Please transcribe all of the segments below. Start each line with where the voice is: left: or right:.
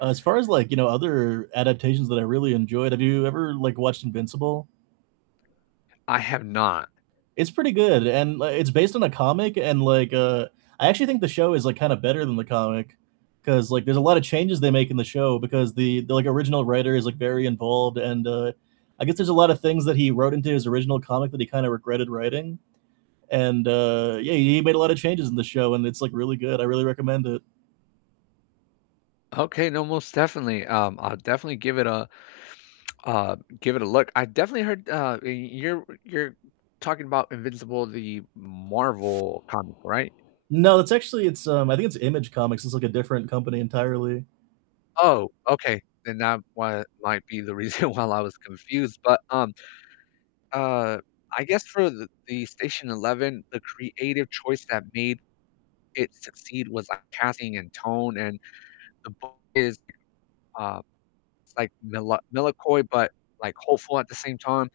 right: As far as like, you know, other adaptations that I really enjoyed, have you ever, like, watched Invincible?
left: I have not.
right: It's pretty good, and like, it's based on a comic, and, like, uh, I actually think the show is, like, kinda better than the comic 'cause, like, there's a lot of changes they make in the show because the the, like, original writer is, like, very involved and, uh, I guess there's a lot of things that he wrote into his original comic that he kind of regretted writing. And, uh, yeah, he made a lot of changes in the show, and it's like really good. I really recommend it.
left: Okay, no, most definitely. Um, I'll definitely give it, a a, give it a look. I definitely heard, uh, you're you're talking about Invincible, the Marvel comic, right?
right: No, it's actually, it's, um I think it's Image Comics. It's like a different company entirely.
left: Oh, okay, then that wa might be the reason why I was confused, but, um, uh, I guess for th the Station Eleven, the creative choice that made it succeed was, like, casting, and tone, and the book is, uh, it's, like, mela melancholy, but, like, hopeful at the same time,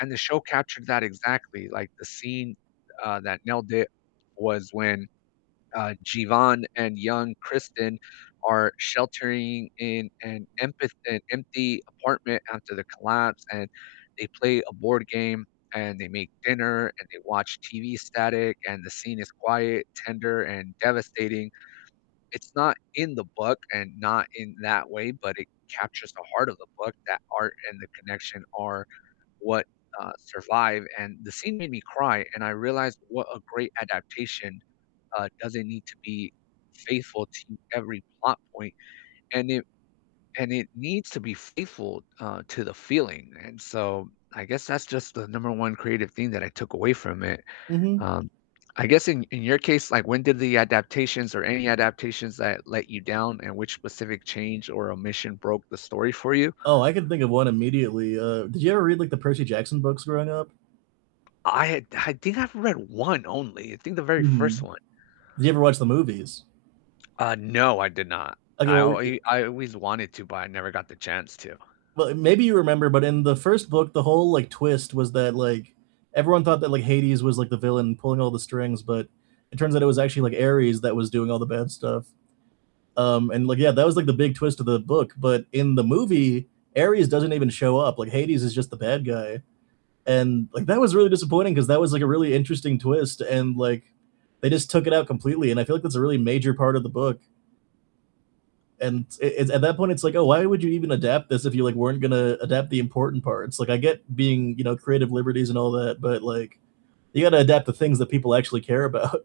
left: and the show captured that exactly. Like, the scene, uh, that nailed it was when, uh, Jeevan, and young Kristen are sheltering in an empath an empty apartment after the collapse, and they play a board game, and they make dinner, and they watch TV static, and the scene is quiet, tender, and devastating. It's not in the book, and not in that way, but it captures the heart of the book, that art, and the connection are what, uh, survive, and the scene made me cry, and I realized what a great adaptation, uh, doesn't need to be faithful to every plot point, and it and it needs to be faithful, uh, to the feeling, and, so, I guess that's just the number 1 creative thing that I took away from it.
right: Mhm.
left: Um, I guess in in your case, like, when did the adaptations, or any adaptations that let you down, and which specific change or omission broke the story for you?
right: Oh, I can think of one immediately. Uh, did you ever read, like, the Percy Jackson books growing up?
left: I I think I've read 1 only. I think the very 1st
right: Mhm,
left: one.
right: did you ever watch the movies?
left: Uh, no, I did not,
right: Okay,
left: I
right: well,
left: al
right: yea
left: I always wanted to, but I never got the chance to.
right: Well, i maybe you remember, but in the 1st book, the whole, like, twist was that, like, everyone thought that, like, Hades was, like, the villain pulling all the strings, but it turns out it was actually, like, Ares that was doing all the bad stuff, um, and, like, yeah, that was, like, the big twist of the book, but in the movie, Ares doesn't even show up, like, Hades is just the bad guy, and, like, that was really disappointing 'cause that was, like, a really interesting twist, and, like, they just took it out completely, and I feel like that's a really major part of the book. And it it at that point, it's, like, "Oh, why would you even adapt this if you, like, weren't gonna adapt the important parts?" Like, I get being, you know, creative liberties, and all that, but like you gotta adapt the things that people actually care about.